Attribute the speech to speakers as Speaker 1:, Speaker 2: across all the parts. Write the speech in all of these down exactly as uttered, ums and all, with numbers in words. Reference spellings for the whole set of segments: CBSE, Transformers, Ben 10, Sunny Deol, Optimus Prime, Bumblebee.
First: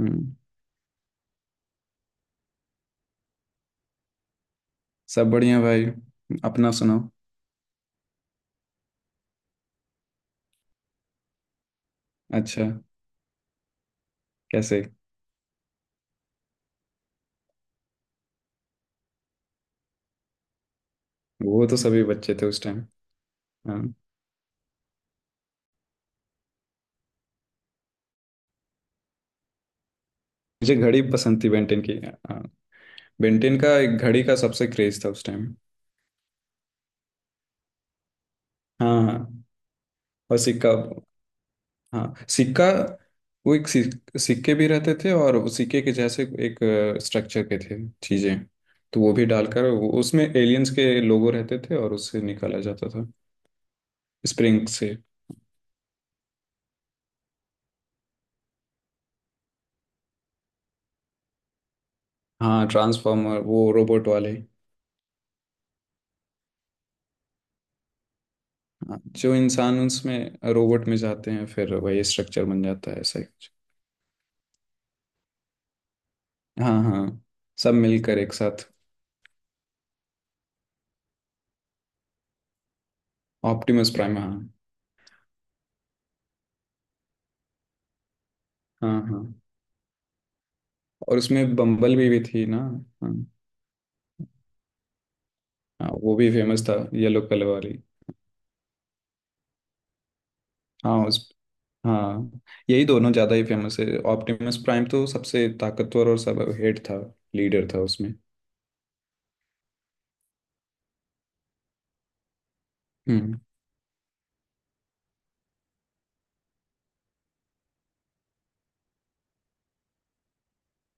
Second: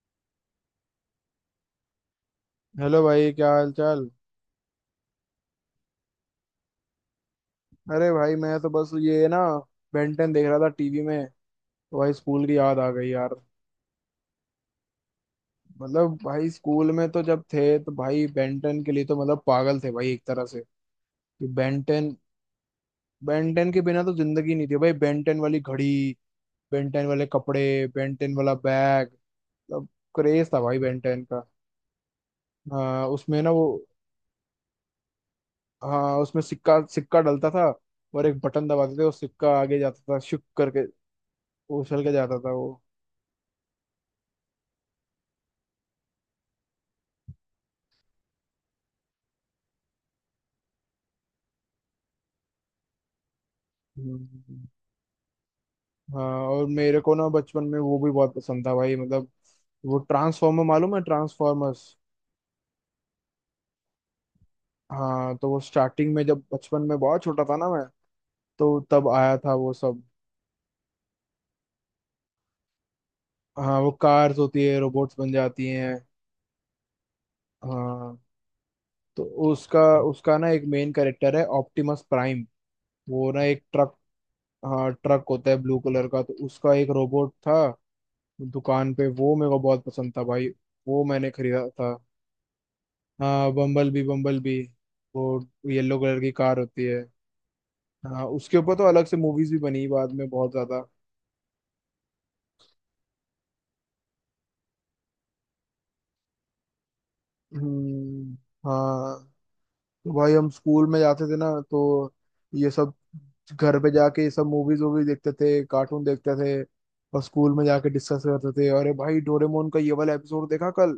Speaker 1: हम्म।
Speaker 2: Hello भाई, क्या हाल चाल।
Speaker 1: सब बढ़िया भाई। अपना सुनाओ।
Speaker 2: अरे भाई, मैं तो बस ये ना, बेंटन देख रहा था टीवी में। तो भाई स्कूल की
Speaker 1: अच्छा।
Speaker 2: याद आ गई यार।
Speaker 1: कैसे?
Speaker 2: मतलब भाई स्कूल में तो जब थे तो भाई बेंटन के लिए तो मतलब पागल थे भाई, एक तरह से कि
Speaker 1: वो तो सभी
Speaker 2: बेंटन,
Speaker 1: बच्चे थे उस टाइम।
Speaker 2: बेंटन के
Speaker 1: हाँ।
Speaker 2: बिना तो जिंदगी नहीं थी भाई। बेंटन वाली घड़ी, बेंटन वाले कपड़े, बेंटन वाला बैग। मतलब क्रेज था
Speaker 1: मुझे
Speaker 2: भाई
Speaker 1: घड़ी
Speaker 2: बेंटन
Speaker 1: पसंद
Speaker 2: का।
Speaker 1: थी बेंटेन की। हाँ।
Speaker 2: हाँ, उसमें ना
Speaker 1: बेंटेन
Speaker 2: वो,
Speaker 1: का एक घड़ी का सबसे क्रेज था उस टाइम।
Speaker 2: हाँ, उसमें सिक्का सिक्का डलता था। और एक बटन दबाते
Speaker 1: हाँ
Speaker 2: थे, वो
Speaker 1: हाँ।
Speaker 2: सिक्का आगे जाता था
Speaker 1: और
Speaker 2: शुक
Speaker 1: सिक्का।
Speaker 2: करके, उछल के
Speaker 1: हाँ
Speaker 2: जाता था
Speaker 1: सिक्का।
Speaker 2: वो।
Speaker 1: वो एक सिक- सिक्के भी रहते थे और वो सिक्के के जैसे एक स्ट्रक्चर के थे, चीजें। तो वो भी डालकर वो- उसमें एलियंस के लोगो रहते थे और उससे निकाला जाता था,
Speaker 2: हम्म।
Speaker 1: स्प्रिंग से।
Speaker 2: हाँ, और मेरे को ना बचपन में वो भी बहुत पसंद था भाई। मतलब वो ट्रांसफॉर्मर, मालूम है ट्रांसफॉर्मर्स।
Speaker 1: हाँ ट्रांसफॉर्मर, वो रोबोट वाले।
Speaker 2: हाँ, तो वो स्टार्टिंग में, जब बचपन में बहुत छोटा था ना मैं, तो
Speaker 1: हाँ,
Speaker 2: तब
Speaker 1: जो
Speaker 2: आया था वो
Speaker 1: इंसान
Speaker 2: सब।
Speaker 1: उसमें रोबोट में जाते हैं फिर वही स्ट्रक्चर बन जाता है, ऐसा ही कुछ।
Speaker 2: हाँ, वो कार्स होती है रोबोट्स बन जाती हैं।
Speaker 1: हाँ हाँ। सब मिलकर
Speaker 2: हाँ,
Speaker 1: एक साथ।
Speaker 2: तो उसका उसका ना एक मेन कैरेक्टर है ऑप्टिमस प्राइम। वो ना एक
Speaker 1: ऑप्टिमस
Speaker 2: ट्रक,
Speaker 1: प्राइम, हाँ।
Speaker 2: हाँ, ट्रक होता है ब्लू कलर का। तो उसका एक रोबोट था दुकान
Speaker 1: हाँ
Speaker 2: पे,
Speaker 1: हाँ।
Speaker 2: वो मेरे को बहुत पसंद था भाई। वो
Speaker 1: और
Speaker 2: मैंने
Speaker 1: उसमें
Speaker 2: खरीदा
Speaker 1: बम्बल
Speaker 2: था।
Speaker 1: भी, भी थी ना। हाँ।
Speaker 2: हाँ, बम्बल बी बम्बल बी, वो
Speaker 1: हाँ
Speaker 2: येलो
Speaker 1: वो
Speaker 2: कलर की
Speaker 1: भी
Speaker 2: कार
Speaker 1: फेमस था,
Speaker 2: होती है।
Speaker 1: येलो कलर वाली।
Speaker 2: हाँ, उसके ऊपर तो अलग से मूवीज भी बनी बाद में बहुत ज्यादा।
Speaker 1: हाँ उस। हाँ यही दोनों ज़्यादा ही फेमस है। ऑप्टिमस प्राइम तो सबसे ताकतवर और सब हेड था, लीडर था उसमें।
Speaker 2: हम्म, हाँ। तो भाई हम स्कूल में जाते थे ना, तो ये सब
Speaker 1: हम्म।
Speaker 2: घर पे जाके ये सब मूवीज वूवीज देखते थे, कार्टून देखते थे। और स्कूल में जाके डिस्कस करते थे, अरे भाई डोरेमोन का ये वाला एपिसोड देखा कल,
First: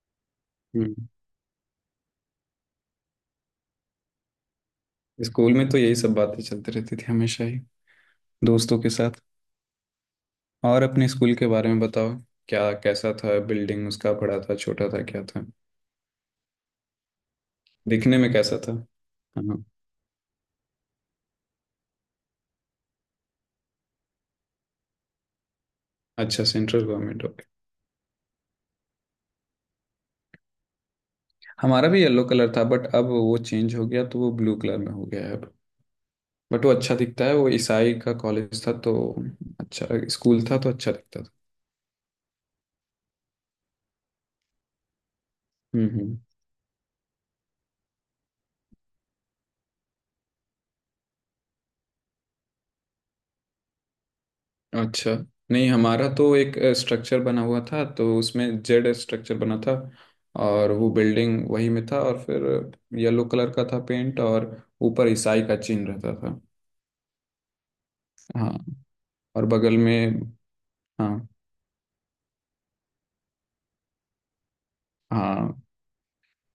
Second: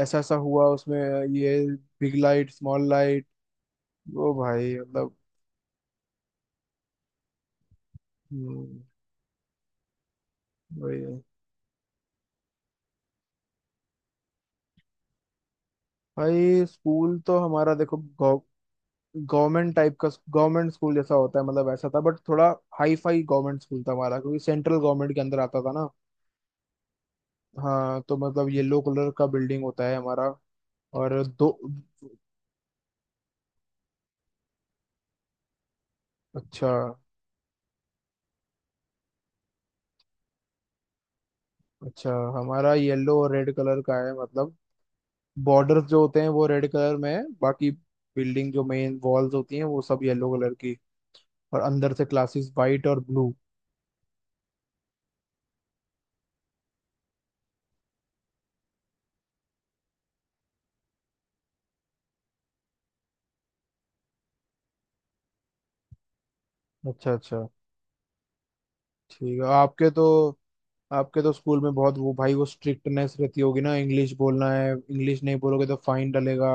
Speaker 2: ऐसा ऐसा हुआ
Speaker 1: हम्म।
Speaker 2: उसमें, ये बिग लाइट स्मॉल लाइट। वो भाई मतलब।
Speaker 1: स्कूल में तो यही सब बातें चलती रहती थी हमेशा ही,
Speaker 2: हम्म,
Speaker 1: दोस्तों के साथ। और
Speaker 2: वही
Speaker 1: अपने
Speaker 2: है।
Speaker 1: स्कूल के बारे में बताओ। क्या कैसा था? बिल्डिंग उसका बड़ा था, छोटा था, क्या था?
Speaker 2: भाई स्कूल तो हमारा देखो,
Speaker 1: दिखने में कैसा था? हाँ।
Speaker 2: गवर्नमेंट टाइप का, गवर्नमेंट स्कूल जैसा होता है मतलब ऐसा था। बट थोड़ा हाई फाई गवर्नमेंट स्कूल था हमारा, क्योंकि सेंट्रल गवर्नमेंट के अंदर आता था ना।
Speaker 1: अच्छा, सेंट्रल गवर्नमेंट, ओके।
Speaker 2: हाँ, तो मतलब येलो कलर का बिल्डिंग होता है हमारा। और दो,
Speaker 1: हमारा भी येलो कलर था बट अब वो चेंज हो गया तो वो ब्लू कलर में हो गया है अब। बट
Speaker 2: अच्छा
Speaker 1: वो अच्छा दिखता है। वो ईसाई का कॉलेज था तो। अच्छा। स्कूल था तो अच्छा दिखता था।
Speaker 2: अच्छा। हमारा येलो और रेड कलर का है। मतलब बॉर्डर्स
Speaker 1: हम्म
Speaker 2: जो
Speaker 1: हम्म।
Speaker 2: होते हैं वो रेड कलर में है, बाकी बिल्डिंग, जो मेन वॉल्स होती हैं, वो सब येलो कलर की। और अंदर से क्लासेस वाइट और ब्लू।
Speaker 1: अच्छा। नहीं, हमारा तो एक स्ट्रक्चर बना हुआ था तो उसमें जेड स्ट्रक्चर बना था। और वो बिल्डिंग वही में था। और फिर येलो कलर का था पेंट। और ऊपर ईसाई का चिन्ह रहता था।
Speaker 2: अच्छा अच्छा।
Speaker 1: हाँ।
Speaker 2: ठीक है,
Speaker 1: और बगल
Speaker 2: आपके तो,
Speaker 1: में। हाँ।
Speaker 2: आपके तो स्कूल में बहुत वो भाई, वो स्ट्रिक्टनेस रहती होगी ना, इंग्लिश बोलना है, इंग्लिश नहीं
Speaker 1: हाँ।
Speaker 2: बोलोगे तो फाइन डलेगा।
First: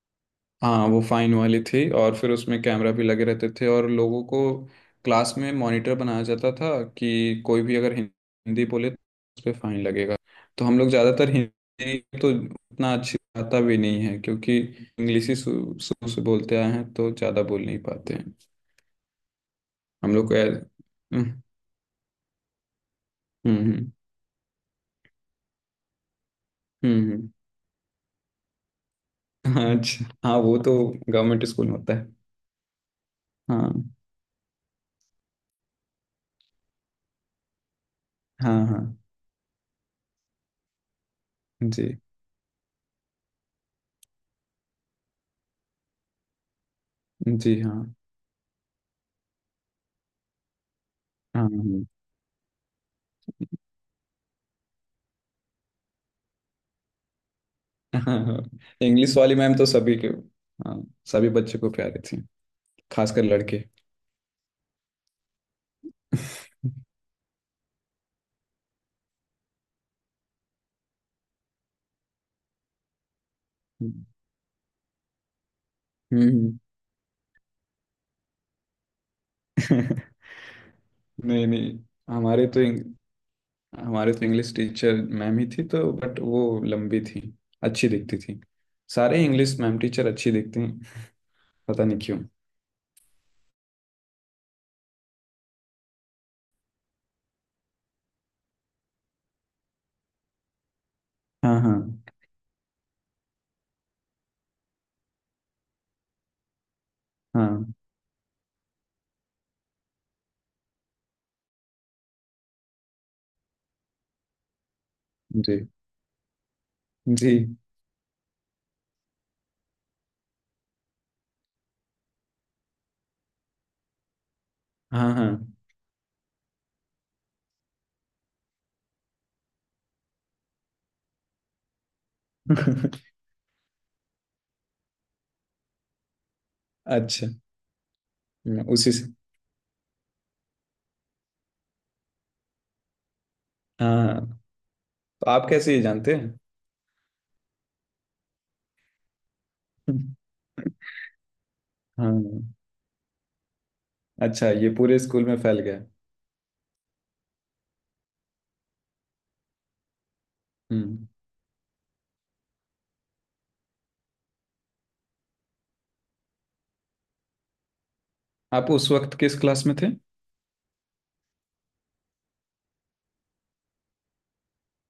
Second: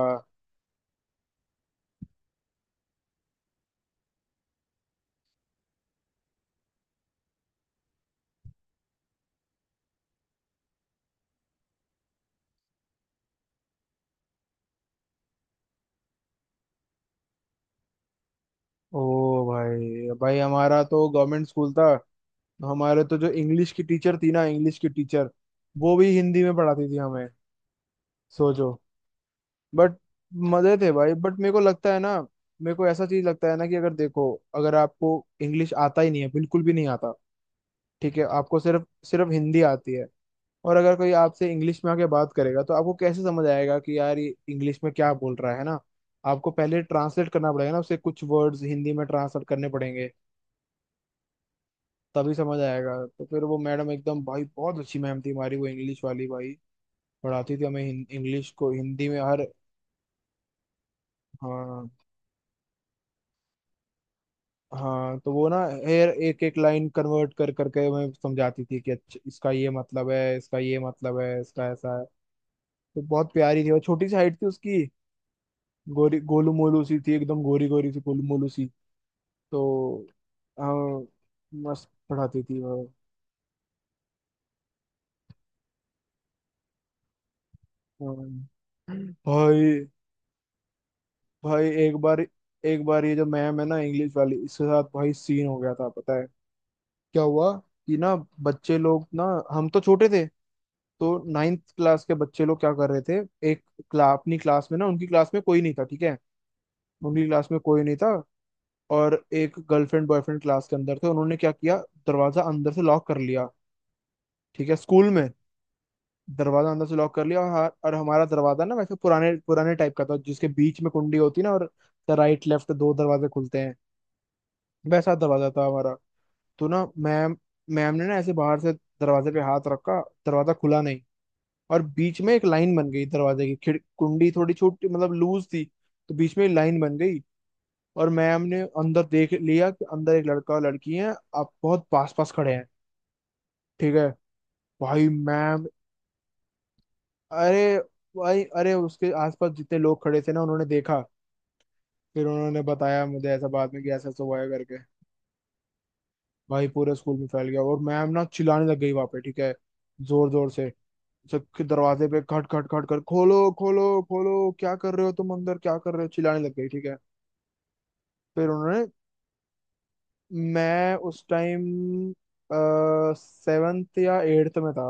Speaker 1: हाँ, वो फाइन वाली थी और फिर उसमें कैमरा भी लगे रहते थे और लोगों को क्लास में मॉनिटर बनाया जाता था कि कोई भी अगर हिं- हिंदी बोले तो उस पर फाइन लगेगा। तो हम लोग ज़्यादातर हिंदी तो उतना अच्छी आता भी नहीं है क्योंकि इंग्लिश ही शुरू शुरू से बोलते आए हैं तो ज़्यादा बोल नहीं पाते हैं।
Speaker 2: ओ भाई,
Speaker 1: हम लोग को
Speaker 2: भाई
Speaker 1: ऐ-
Speaker 2: हमारा तो
Speaker 1: हम्म।
Speaker 2: गवर्नमेंट स्कूल था। तो हमारे तो जो
Speaker 1: हम्म।
Speaker 2: इंग्लिश की
Speaker 1: हम्म।
Speaker 2: टीचर थी ना, इंग्लिश की टीचर, वो भी हिंदी में पढ़ाती थी
Speaker 1: हम्म,
Speaker 2: हमें।
Speaker 1: हम्म,
Speaker 2: सोचो।
Speaker 1: हाँ,
Speaker 2: बट
Speaker 1: अच्छा। हाँ वो
Speaker 2: मजे
Speaker 1: तो
Speaker 2: थे भाई। बट
Speaker 1: गवर्नमेंट
Speaker 2: मेरे को
Speaker 1: स्कूल में
Speaker 2: लगता
Speaker 1: होता
Speaker 2: है
Speaker 1: है।
Speaker 2: ना, मेरे को ऐसा चीज लगता है ना, कि
Speaker 1: हाँ
Speaker 2: अगर देखो, अगर आपको इंग्लिश आता ही नहीं है, बिल्कुल भी नहीं आता, ठीक है, आपको
Speaker 1: हाँ। हाँ।
Speaker 2: सिर्फ सिर्फ हिंदी आती है, और अगर कोई आपसे इंग्लिश में
Speaker 1: जी।
Speaker 2: आके बात करेगा, तो आपको कैसे समझ आएगा कि यार ये इंग्लिश में क्या बोल रहा है है ना। आपको पहले ट्रांसलेट करना
Speaker 1: जी
Speaker 2: पड़ेगा ना,
Speaker 1: हाँ।
Speaker 2: उसे कुछ वर्ड्स हिंदी में ट्रांसलेट करने पड़ेंगे,
Speaker 1: हाँ हाँ।
Speaker 2: तभी समझ आएगा। तो फिर वो मैडम एकदम, भाई बहुत अच्छी मैम थी हमारी, वो इंग्लिश वाली भाई। पढ़ाती थी हमें हिं-
Speaker 1: हाँ
Speaker 2: इंग्लिश को हिंदी
Speaker 1: इंग्लिश
Speaker 2: में
Speaker 1: वाली
Speaker 2: हर,
Speaker 1: मैम तो सभी के। हाँ। सभी बच्चों को
Speaker 2: हाँ
Speaker 1: प्यारी थी, खासकर लड़के।
Speaker 2: हाँ, तो वो ना हर एक एक लाइन कन्वर्ट कर करके हमें समझाती थी कि अच्छा इसका ये मतलब है, इसका ये मतलब है, इसका ऐसा है। तो बहुत प्यारी थी। और छोटी सी हाइट थी उसकी, गोरी गोलू
Speaker 1: हम्म।
Speaker 2: मोलू सी थी, एकदम गोरी गोरी सी, गोलू मोलू सी। तो हाँ,
Speaker 1: नहीं नहीं।
Speaker 2: मस्त पढ़ाती
Speaker 1: हमारे
Speaker 2: थी
Speaker 1: तो
Speaker 2: वो।
Speaker 1: इंग, हमारे तो इंग्लिश टीचर मैम ही थी तो, बट वो लंबी थी, अच्छी दिखती थी।
Speaker 2: हाँ।
Speaker 1: सारे इंग्लिश मैम
Speaker 2: भाई
Speaker 1: टीचर अच्छी दिखते हैं,
Speaker 2: भाई
Speaker 1: पता
Speaker 2: एक
Speaker 1: नहीं क्यों।
Speaker 2: बार, एक बार ये जो मैम है ना, इंग्लिश वाली, इसके साथ भाई सीन हो गया था, पता है क्या हुआ? कि ना, बच्चे लोग ना, हम तो छोटे थे, तो
Speaker 1: हाँ।
Speaker 2: नाइन्थ
Speaker 1: हाँ।
Speaker 2: क्लास के बच्चे लोग क्या कर रहे थे, एक क्ला, अपनी क्लास में ना, उनकी क्लास में कोई नहीं था, ठीक है, उनकी क्लास में
Speaker 1: हाँ।
Speaker 2: कोई नहीं था। और एक गर्लफ्रेंड बॉयफ्रेंड क्लास के अंदर थे। उन्होंने क्या किया, दरवाजा अंदर से लॉक कर लिया, ठीक है, स्कूल में
Speaker 1: जी।
Speaker 2: दरवाजा अंदर से लॉक कर
Speaker 1: जी।
Speaker 2: लिया। और, हा- और हमारा दरवाजा ना वैसे पुराने पुराने टाइप का था, जिसके बीच में कुंडी होती है ना, और राइट लेफ्ट दो दरवाजे खुलते हैं।
Speaker 1: हाँ
Speaker 2: वैसा दरवाजा
Speaker 1: हाँ।
Speaker 2: था हमारा। तो ना मैम, मैम ने ना ऐसे बाहर से दरवाजे पे हाथ रखा, दरवाजा खुला नहीं, और बीच में एक लाइन बन गई दरवाजे की, खिड़ कुंडी थोड़ी छोटी मतलब लूज थी, तो बीच में लाइन बन गई।
Speaker 1: अच्छा।
Speaker 2: और मैम ने
Speaker 1: उसी
Speaker 2: अंदर
Speaker 1: से।
Speaker 2: देख लिया कि अंदर एक लड़का और लड़की है, आप बहुत पास पास खड़े हैं,
Speaker 1: हाँ
Speaker 2: ठीक है।
Speaker 1: हाँ।
Speaker 2: भाई
Speaker 1: तो आप
Speaker 2: मैम,
Speaker 1: कैसे ये जानते हैं?
Speaker 2: अरे भाई अरे, उसके आसपास जितने लोग खड़े थे ना, उन्होंने देखा, फिर
Speaker 1: हाँ।
Speaker 2: उन्होंने बताया मुझे ऐसा बाद में कि ऐसा ऐसा हुआ है
Speaker 1: अच्छा, ये
Speaker 2: करके।
Speaker 1: पूरे स्कूल में फैल गया।
Speaker 2: भाई पूरे स्कूल में फैल गया। और मैम ना चिल्लाने लग गई वहां पे, ठीक है, जोर जोर से,
Speaker 1: हम्म।
Speaker 2: सबके दरवाजे पे खट खट खट कर, खोलो खोलो खोलो, क्या कर रहे हो तुम अंदर, क्या कर रहे हो, चिल्लाने लग गई, ठीक है। फिर
Speaker 1: आप
Speaker 2: उन्होंने,
Speaker 1: उस वक्त किस क्लास में थे?
Speaker 2: मैं उस टाइम सेवेंथ या एट्थ में था,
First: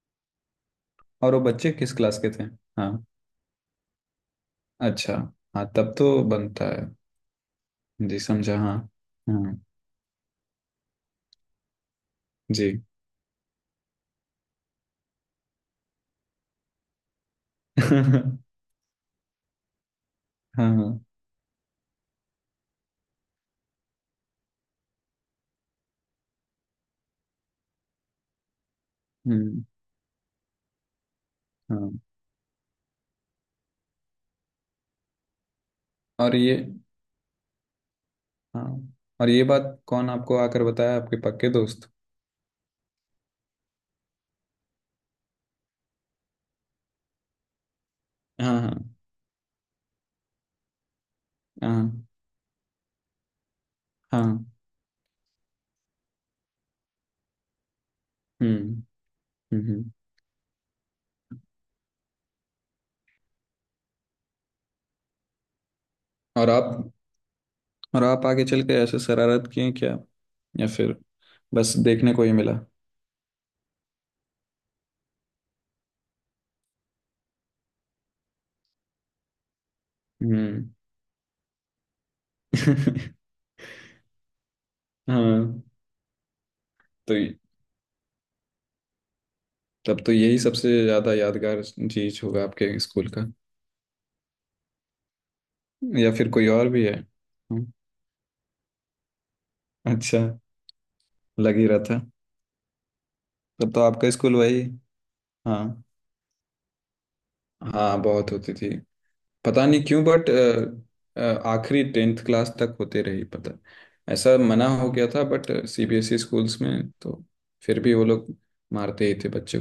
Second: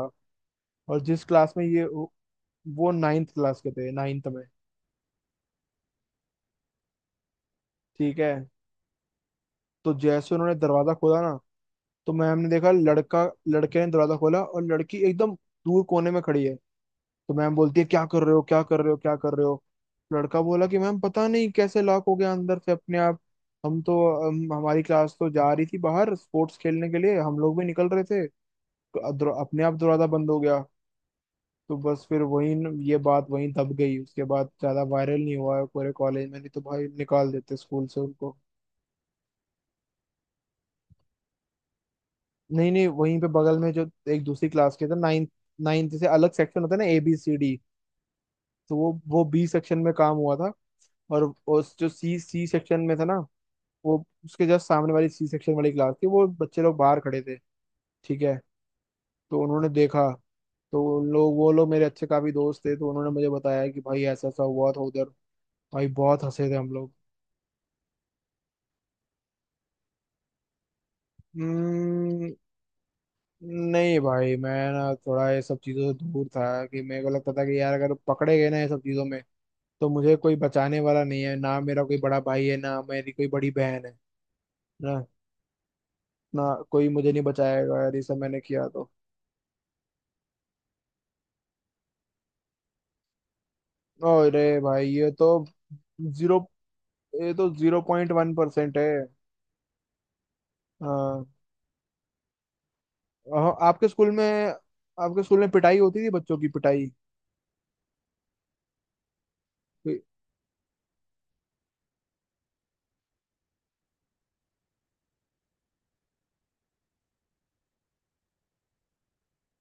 Speaker 2: और जिस
Speaker 1: और वो
Speaker 2: क्लास में
Speaker 1: बच्चे
Speaker 2: ये,
Speaker 1: किस क्लास के थे?
Speaker 2: वो
Speaker 1: हाँ।
Speaker 2: नाइन्थ क्लास के थे, नाइन्थ में,
Speaker 1: अच्छा। हाँ तब तो बनता है।
Speaker 2: ठीक
Speaker 1: जी,
Speaker 2: है।
Speaker 1: समझा। हाँ। हाँ।
Speaker 2: तो जैसे उन्होंने दरवाजा खोला ना, तो मैम ने देखा
Speaker 1: जी।
Speaker 2: लड़का, लड़के ने दरवाजा खोला, और लड़की एकदम दूर कोने में खड़ी है। तो मैम बोलती है, क्या कर रहे
Speaker 1: हाँ।
Speaker 2: हो, क्या कर रहे हो, क्या कर रहे हो। लड़का बोला कि मैम
Speaker 1: हाँ।
Speaker 2: पता नहीं कैसे लॉक हो गया अंदर से अपने आप, हम तो, हम, हमारी क्लास तो जा रही थी बाहर स्पोर्ट्स खेलने के लिए, हम लोग भी निकल रहे थे, तो अ- दर- अपने
Speaker 1: हम्म।
Speaker 2: आप दरवाजा बंद हो गया। तो
Speaker 1: हाँ।
Speaker 2: बस फिर वही न- ये बात वहीं दब गई, उसके बाद ज्यादा वायरल नहीं हुआ है पूरे कॉलेज
Speaker 1: और
Speaker 2: में, नहीं
Speaker 1: ये।
Speaker 2: तो भाई निकाल देते स्कूल से उनको।
Speaker 1: हाँ। और ये बात कौन आपको आकर बताया? आपके पक्के दोस्त?
Speaker 2: नहीं नहीं, वहीं पे बगल में जो एक दूसरी क्लास के थे, नाइन्थ, नाइन्थ से अलग सेक्शन होता है ना, ए बी सी डी।
Speaker 1: हाँ। हाँ
Speaker 2: तो वो वो बी सेक्शन में काम हुआ था। और उस
Speaker 1: हाँ।
Speaker 2: जो सी सी सेक्शन में था ना, वो उसके
Speaker 1: हाँ।
Speaker 2: जस्ट सामने वाली सी सेक्शन वाली क्लास थी, वो बच्चे लोग बाहर खड़े थे, ठीक है,
Speaker 1: हम्म।
Speaker 2: तो
Speaker 1: हम्म।
Speaker 2: उन्होंने
Speaker 1: हम्म।
Speaker 2: देखा। तो उन लोग, वो लोग मेरे अच्छे काफी दोस्त थे, तो उन्होंने मुझे बताया कि भाई ऐसा ऐसा हुआ था उधर। भाई बहुत हंसे
Speaker 1: और
Speaker 2: थे हम
Speaker 1: आप।
Speaker 2: लोग।
Speaker 1: और आप आगे चल के ऐसे शरारत किए क्या? या फिर बस देखने को
Speaker 2: हम्म।
Speaker 1: ही मिला?
Speaker 2: नहीं भाई, मैं ना थोड़ा ये सब चीजों से दूर था, कि मेरे को लगता था कि यार अगर पकड़े गए ना ये सब चीजों में, तो मुझे कोई
Speaker 1: हम्म।
Speaker 2: बचाने वाला नहीं है। ना मेरा कोई बड़ा भाई है, ना मेरी कोई बड़ी बहन है, ना,
Speaker 1: हाँ,
Speaker 2: ना। कोई मुझे
Speaker 1: तो
Speaker 2: नहीं बचाएगा यार, ये सब मैंने किया तो।
Speaker 1: तब तो यही सबसे ज्यादा यादगार चीज होगा आपके स्कूल का?
Speaker 2: अरे भाई, ये तो
Speaker 1: या फिर
Speaker 2: जीरो
Speaker 1: कोई और भी है?
Speaker 2: ये तो
Speaker 1: हम्म,
Speaker 2: जीरो पॉइंट वन परसेंट है।
Speaker 1: अच्छा।
Speaker 2: हाँ।
Speaker 1: लग ही रहा था।
Speaker 2: अह,
Speaker 1: तब तो
Speaker 2: आपके स्कूल
Speaker 1: आपका
Speaker 2: में,
Speaker 1: स्कूल वही।
Speaker 2: आपके स्कूल में
Speaker 1: हाँ।
Speaker 2: पिटाई होती थी, बच्चों की पिटाई,
Speaker 1: हाँ बहुत होती थी, पता नहीं
Speaker 2: कोई-
Speaker 1: क्यों, बट आखिरी टेंथ क्लास तक होते रही। पता, ऐसा मना हो गया था बट सीबीएसई स्कूल्स में तो फिर भी वो लोग मारते ही थे बच्चे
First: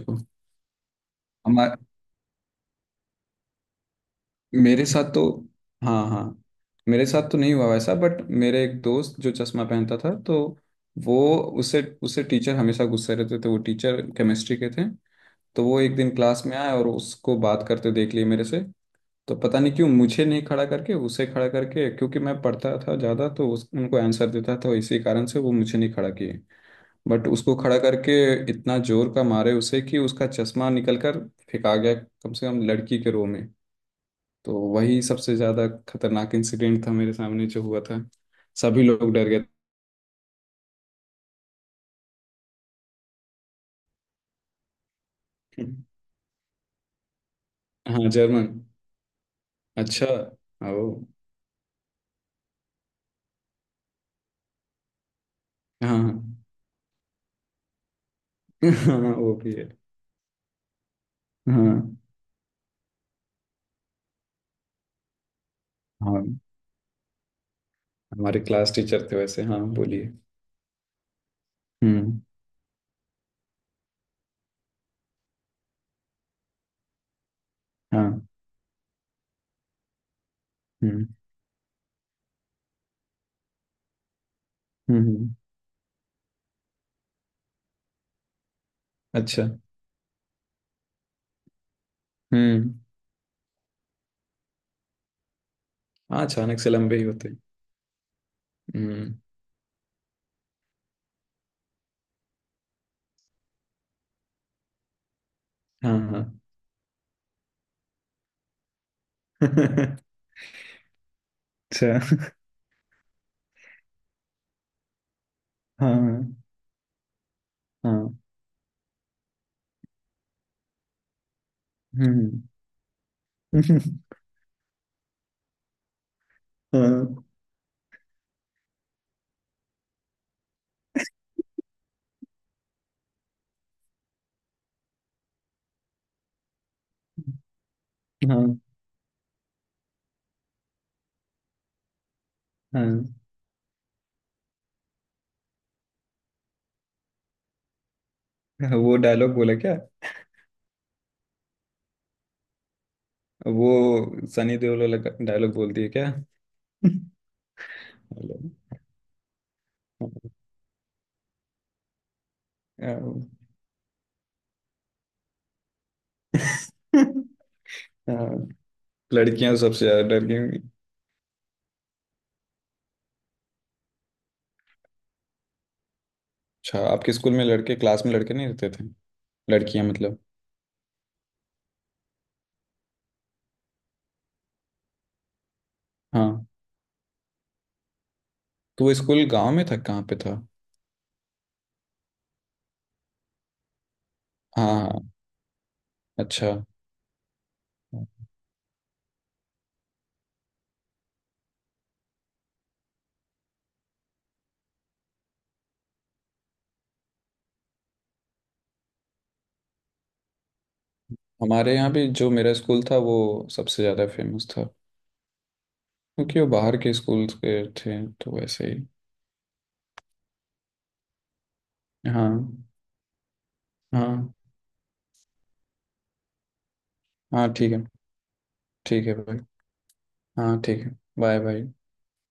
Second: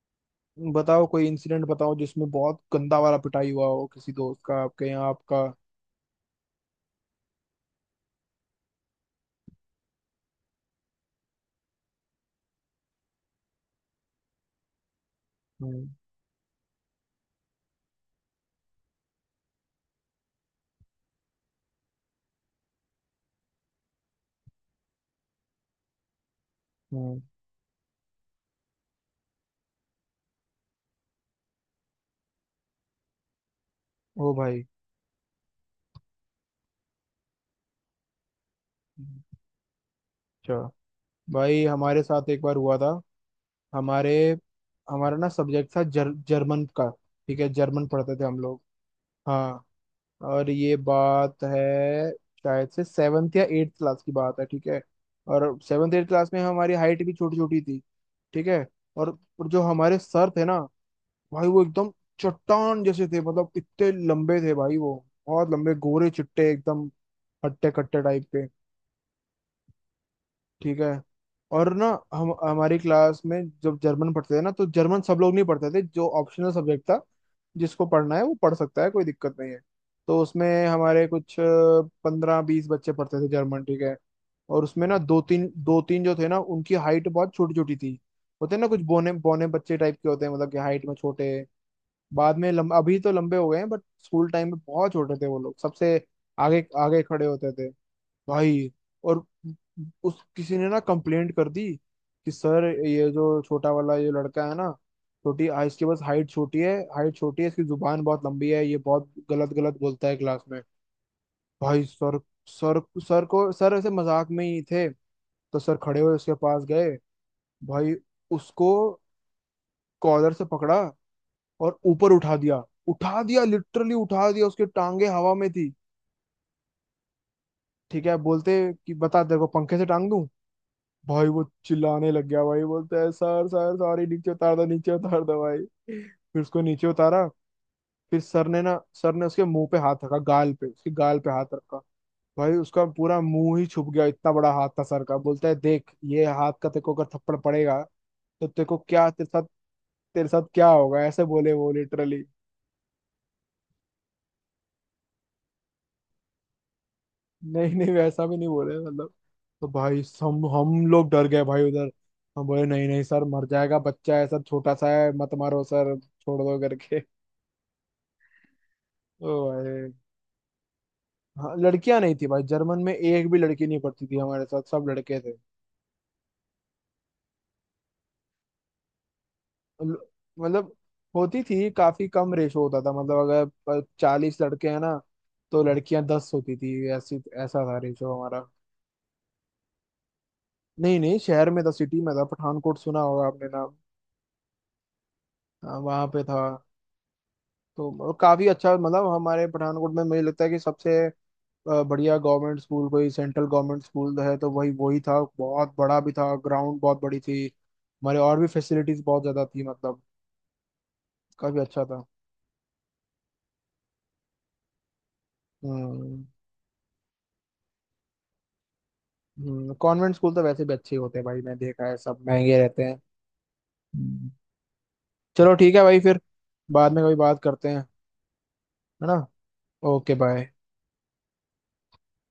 Speaker 2: बताओ कोई इंसिडेंट
Speaker 1: को।
Speaker 2: बताओ जिसमें बहुत गंदा वाला पिटाई हुआ हो किसी दोस्त का आपके
Speaker 1: मेरे
Speaker 2: यहाँ
Speaker 1: साथ तो।
Speaker 2: आपका।
Speaker 1: हाँ हाँ। मेरे साथ तो नहीं हुआ वैसा, बट मेरे एक दोस्त जो चश्मा पहनता था, तो वो, उसे उसे टीचर हमेशा गुस्से रहते थे। वो टीचर केमिस्ट्री के थे। तो वो
Speaker 2: हम्म
Speaker 1: एक दिन क्लास में आए और उसको बात करते देख लिए मेरे से। तो पता नहीं क्यों मुझे नहीं खड़ा करके उसे खड़ा करके, क्योंकि मैं पढ़ता था ज़्यादा तो उस, उनको आंसर देता था इसी कारण से वो मुझे नहीं खड़ा किए
Speaker 2: हम्म।
Speaker 1: बट उसको खड़ा करके इतना जोर का मारे उसे कि उसका चश्मा निकल कर फेंका गया कम से कम लड़की के रो में।
Speaker 2: ओ
Speaker 1: तो
Speaker 2: भाई,
Speaker 1: वही सबसे ज्यादा खतरनाक इंसिडेंट था मेरे सामने जो हुआ था। सभी लोग डर गए
Speaker 2: अच्छा। भाई हमारे साथ एक बार हुआ था, हमारे, हमारा ना
Speaker 1: थे।
Speaker 2: सब्जेक्ट था जर, जर्मन का, ठीक है, जर्मन
Speaker 1: हाँ,
Speaker 2: पढ़ते थे हम
Speaker 1: जर्मन।
Speaker 2: लोग। हाँ।
Speaker 1: अच्छा।
Speaker 2: और ये
Speaker 1: ओ।
Speaker 2: बात है शायद से सेवन्थ या एट्थ क्लास की बात है, ठीक है। और
Speaker 1: हाँ।
Speaker 2: सेवन्थ एट्थ क्लास
Speaker 1: हाँ।
Speaker 2: में हमारी हाइट भी छोटी छोटी थी, ठीक है।
Speaker 1: हाँ,
Speaker 2: और
Speaker 1: वो
Speaker 2: और
Speaker 1: भी
Speaker 2: जो
Speaker 1: है।
Speaker 2: हमारे सर थे ना, भाई वो
Speaker 1: हाँ।
Speaker 2: एकदम चट्टान जैसे थे, मतलब इतने लंबे थे भाई वो, बहुत लंबे, गोरे
Speaker 1: हाँ
Speaker 2: चिट्टे एकदम, हट्टे कट्टे टाइप
Speaker 1: हमारे
Speaker 2: के,
Speaker 1: क्लास टीचर थे वैसे। हाँ बोलिए।
Speaker 2: ठीक है। और ना,
Speaker 1: हम्म।
Speaker 2: हम हमारी क्लास में जब जर्मन पढ़ते थे ना, तो जर्मन सब लोग नहीं पढ़ते थे, जो ऑप्शनल सब्जेक्ट था, जिसको पढ़ना
Speaker 1: हाँ।
Speaker 2: है वो पढ़ सकता है, कोई दिक्कत नहीं है। तो उसमें हमारे
Speaker 1: हम्म।
Speaker 2: कुछ पंद्रह बीस बच्चे पढ़ते थे जर्मन, ठीक है। और उसमें ना
Speaker 1: हम्म।
Speaker 2: दो
Speaker 1: हम्म,
Speaker 2: तीन दो तीन जो थे ना, उनकी हाइट बहुत छोटी छोटी थी। होते हैं ना कुछ बौने बौने
Speaker 1: अच्छा।
Speaker 2: बच्चे टाइप के, होते हैं मतलब कि हाइट में छोटे, बाद में लंब,
Speaker 1: हम्म।
Speaker 2: अभी तो लंबे हो गए हैं, बट स्कूल टाइम में बहुत छोटे थे वो लोग। सबसे
Speaker 1: हाँ, अचानक
Speaker 2: आगे
Speaker 1: से लंबे
Speaker 2: आगे
Speaker 1: ही
Speaker 2: खड़े
Speaker 1: होते हैं।
Speaker 2: होते थे भाई।
Speaker 1: हम्म।
Speaker 2: और उस किसी ने ना कंप्लेंट कर दी कि सर ये जो छोटा वाला ये लड़का है ना, छोटी आ, इसके
Speaker 1: हाँ।
Speaker 2: बस
Speaker 1: हाँ।
Speaker 2: हाइट छोटी है, हाइट छोटी है, इसकी जुबान बहुत लंबी है, ये बहुत गलत गलत बोलता है क्लास में। भाई सर,
Speaker 1: अच्छा।
Speaker 2: सर सर को, सर ऐसे मजाक में ही थे, तो सर खड़े हुए उसके
Speaker 1: हाँ।
Speaker 2: पास गए, भाई
Speaker 1: हाँ।
Speaker 2: उसको कॉलर से पकड़ा और ऊपर उठा
Speaker 1: हम्म।
Speaker 2: दिया, उठा दिया लिटरली, उठा दिया, उसके टांगे हवा में थी,
Speaker 1: हाँ।
Speaker 2: ठीक है। बोलते कि बता तेरे को पंखे से टांग दूं। भाई वो चिल्लाने लग गया, भाई बोलता है सर सर सॉरी नीचे उतार दो, नीचे उतार दो भाई। फिर उसको नीचे उतारा। फिर
Speaker 1: हाँ।
Speaker 2: सर ने ना, सर ने उसके मुंह पे हाथ रखा, गाल पे, उसके गाल पे हाथ रखा। भाई उसका
Speaker 1: हाँ।
Speaker 2: पूरा मुंह ही छुप गया, इतना बड़ा हाथ था सर का। बोलता है, देख ये हाथ का तेरे को अगर थप्पड़ पड़ेगा तो तेरे
Speaker 1: हाँ,
Speaker 2: को
Speaker 1: वो
Speaker 2: क्या, तेरे
Speaker 1: डायलॉग
Speaker 2: साथ,
Speaker 1: बोला क्या?
Speaker 2: तेरे साथ क्या होगा, ऐसे बोले वो, लिटरली।
Speaker 1: वो सनी देओल वाला डायलॉग बोलती है क्या?
Speaker 2: नहीं नहीं, वैसा भी
Speaker 1: हेलो।
Speaker 2: नहीं बोले मतलब। तो भाई हम हम लोग डर गए भाई उधर। हम बोले नहीं नहीं सर
Speaker 1: हाँ।
Speaker 2: मर जाएगा, बच्चा है सर, छोटा सा है, मत मारो सर, छोड़ दो करके।
Speaker 1: हाँ,
Speaker 2: ओ
Speaker 1: लड़कियां सबसे
Speaker 2: भाई।
Speaker 1: ज्यादा डरती हैं।
Speaker 2: हाँ लड़कियां नहीं थी भाई, जर्मन में एक भी लड़की नहीं पढ़ती थी हमारे साथ, सब लड़के थे।
Speaker 1: अच्छा आपके स्कूल में लड़के, क्लास में लड़के नहीं रहते थे? लड़कियां
Speaker 2: ल-
Speaker 1: मतलब।
Speaker 2: मतलब, होती थी काफी कम, रेशो होता था। मतलब अगर चालीस लड़के हैं ना, तो लड़कियां दस
Speaker 1: हाँ,
Speaker 2: होती थी, ऐसी, ऐसा था रेशो हमारा।
Speaker 1: तो वो स्कूल गांव में था? कहाँ पे था?
Speaker 2: नहीं नहीं, शहर में था, सिटी में था, पठानकोट, सुना होगा आपने नाम।
Speaker 1: हाँ हाँ।
Speaker 2: हाँ, वहाँ पे था।
Speaker 1: अच्छा।
Speaker 2: तो काफी अच्छा, मतलब हमारे पठानकोट में मुझे लगता है कि सबसे अ, बढ़िया गवर्नमेंट स्कूल कोई सेंट्रल गवर्नमेंट स्कूल है तो वही, वही था, बहुत बड़ा भी था, ग्राउंड बहुत बड़ी थी हमारे, और भी फैसिलिटीज बहुत ज्यादा थी मतलब, काफी
Speaker 1: हमारे
Speaker 2: अच्छा
Speaker 1: यहाँ
Speaker 2: था।
Speaker 1: भी जो मेरा स्कूल था वो सबसे ज़्यादा फेमस था
Speaker 2: हम्म।
Speaker 1: क्योंकि वो बाहर के स्कूल के थे तो वैसे ही।
Speaker 2: कॉन्वेंट स्कूल तो वैसे भी अच्छे होते हैं भाई, मैं देखा है, सब
Speaker 1: हाँ।
Speaker 2: महंगे रहते हैं। हम्म।
Speaker 1: हाँ।
Speaker 2: चलो ठीक है भाई, फिर बाद में कभी बात
Speaker 1: हाँ
Speaker 2: करते
Speaker 1: ठीक है।
Speaker 2: हैं, है
Speaker 1: ठीक है
Speaker 2: ना।
Speaker 1: भाई।
Speaker 2: Okay bye.
Speaker 1: हाँ ठीक है, बाय बाय।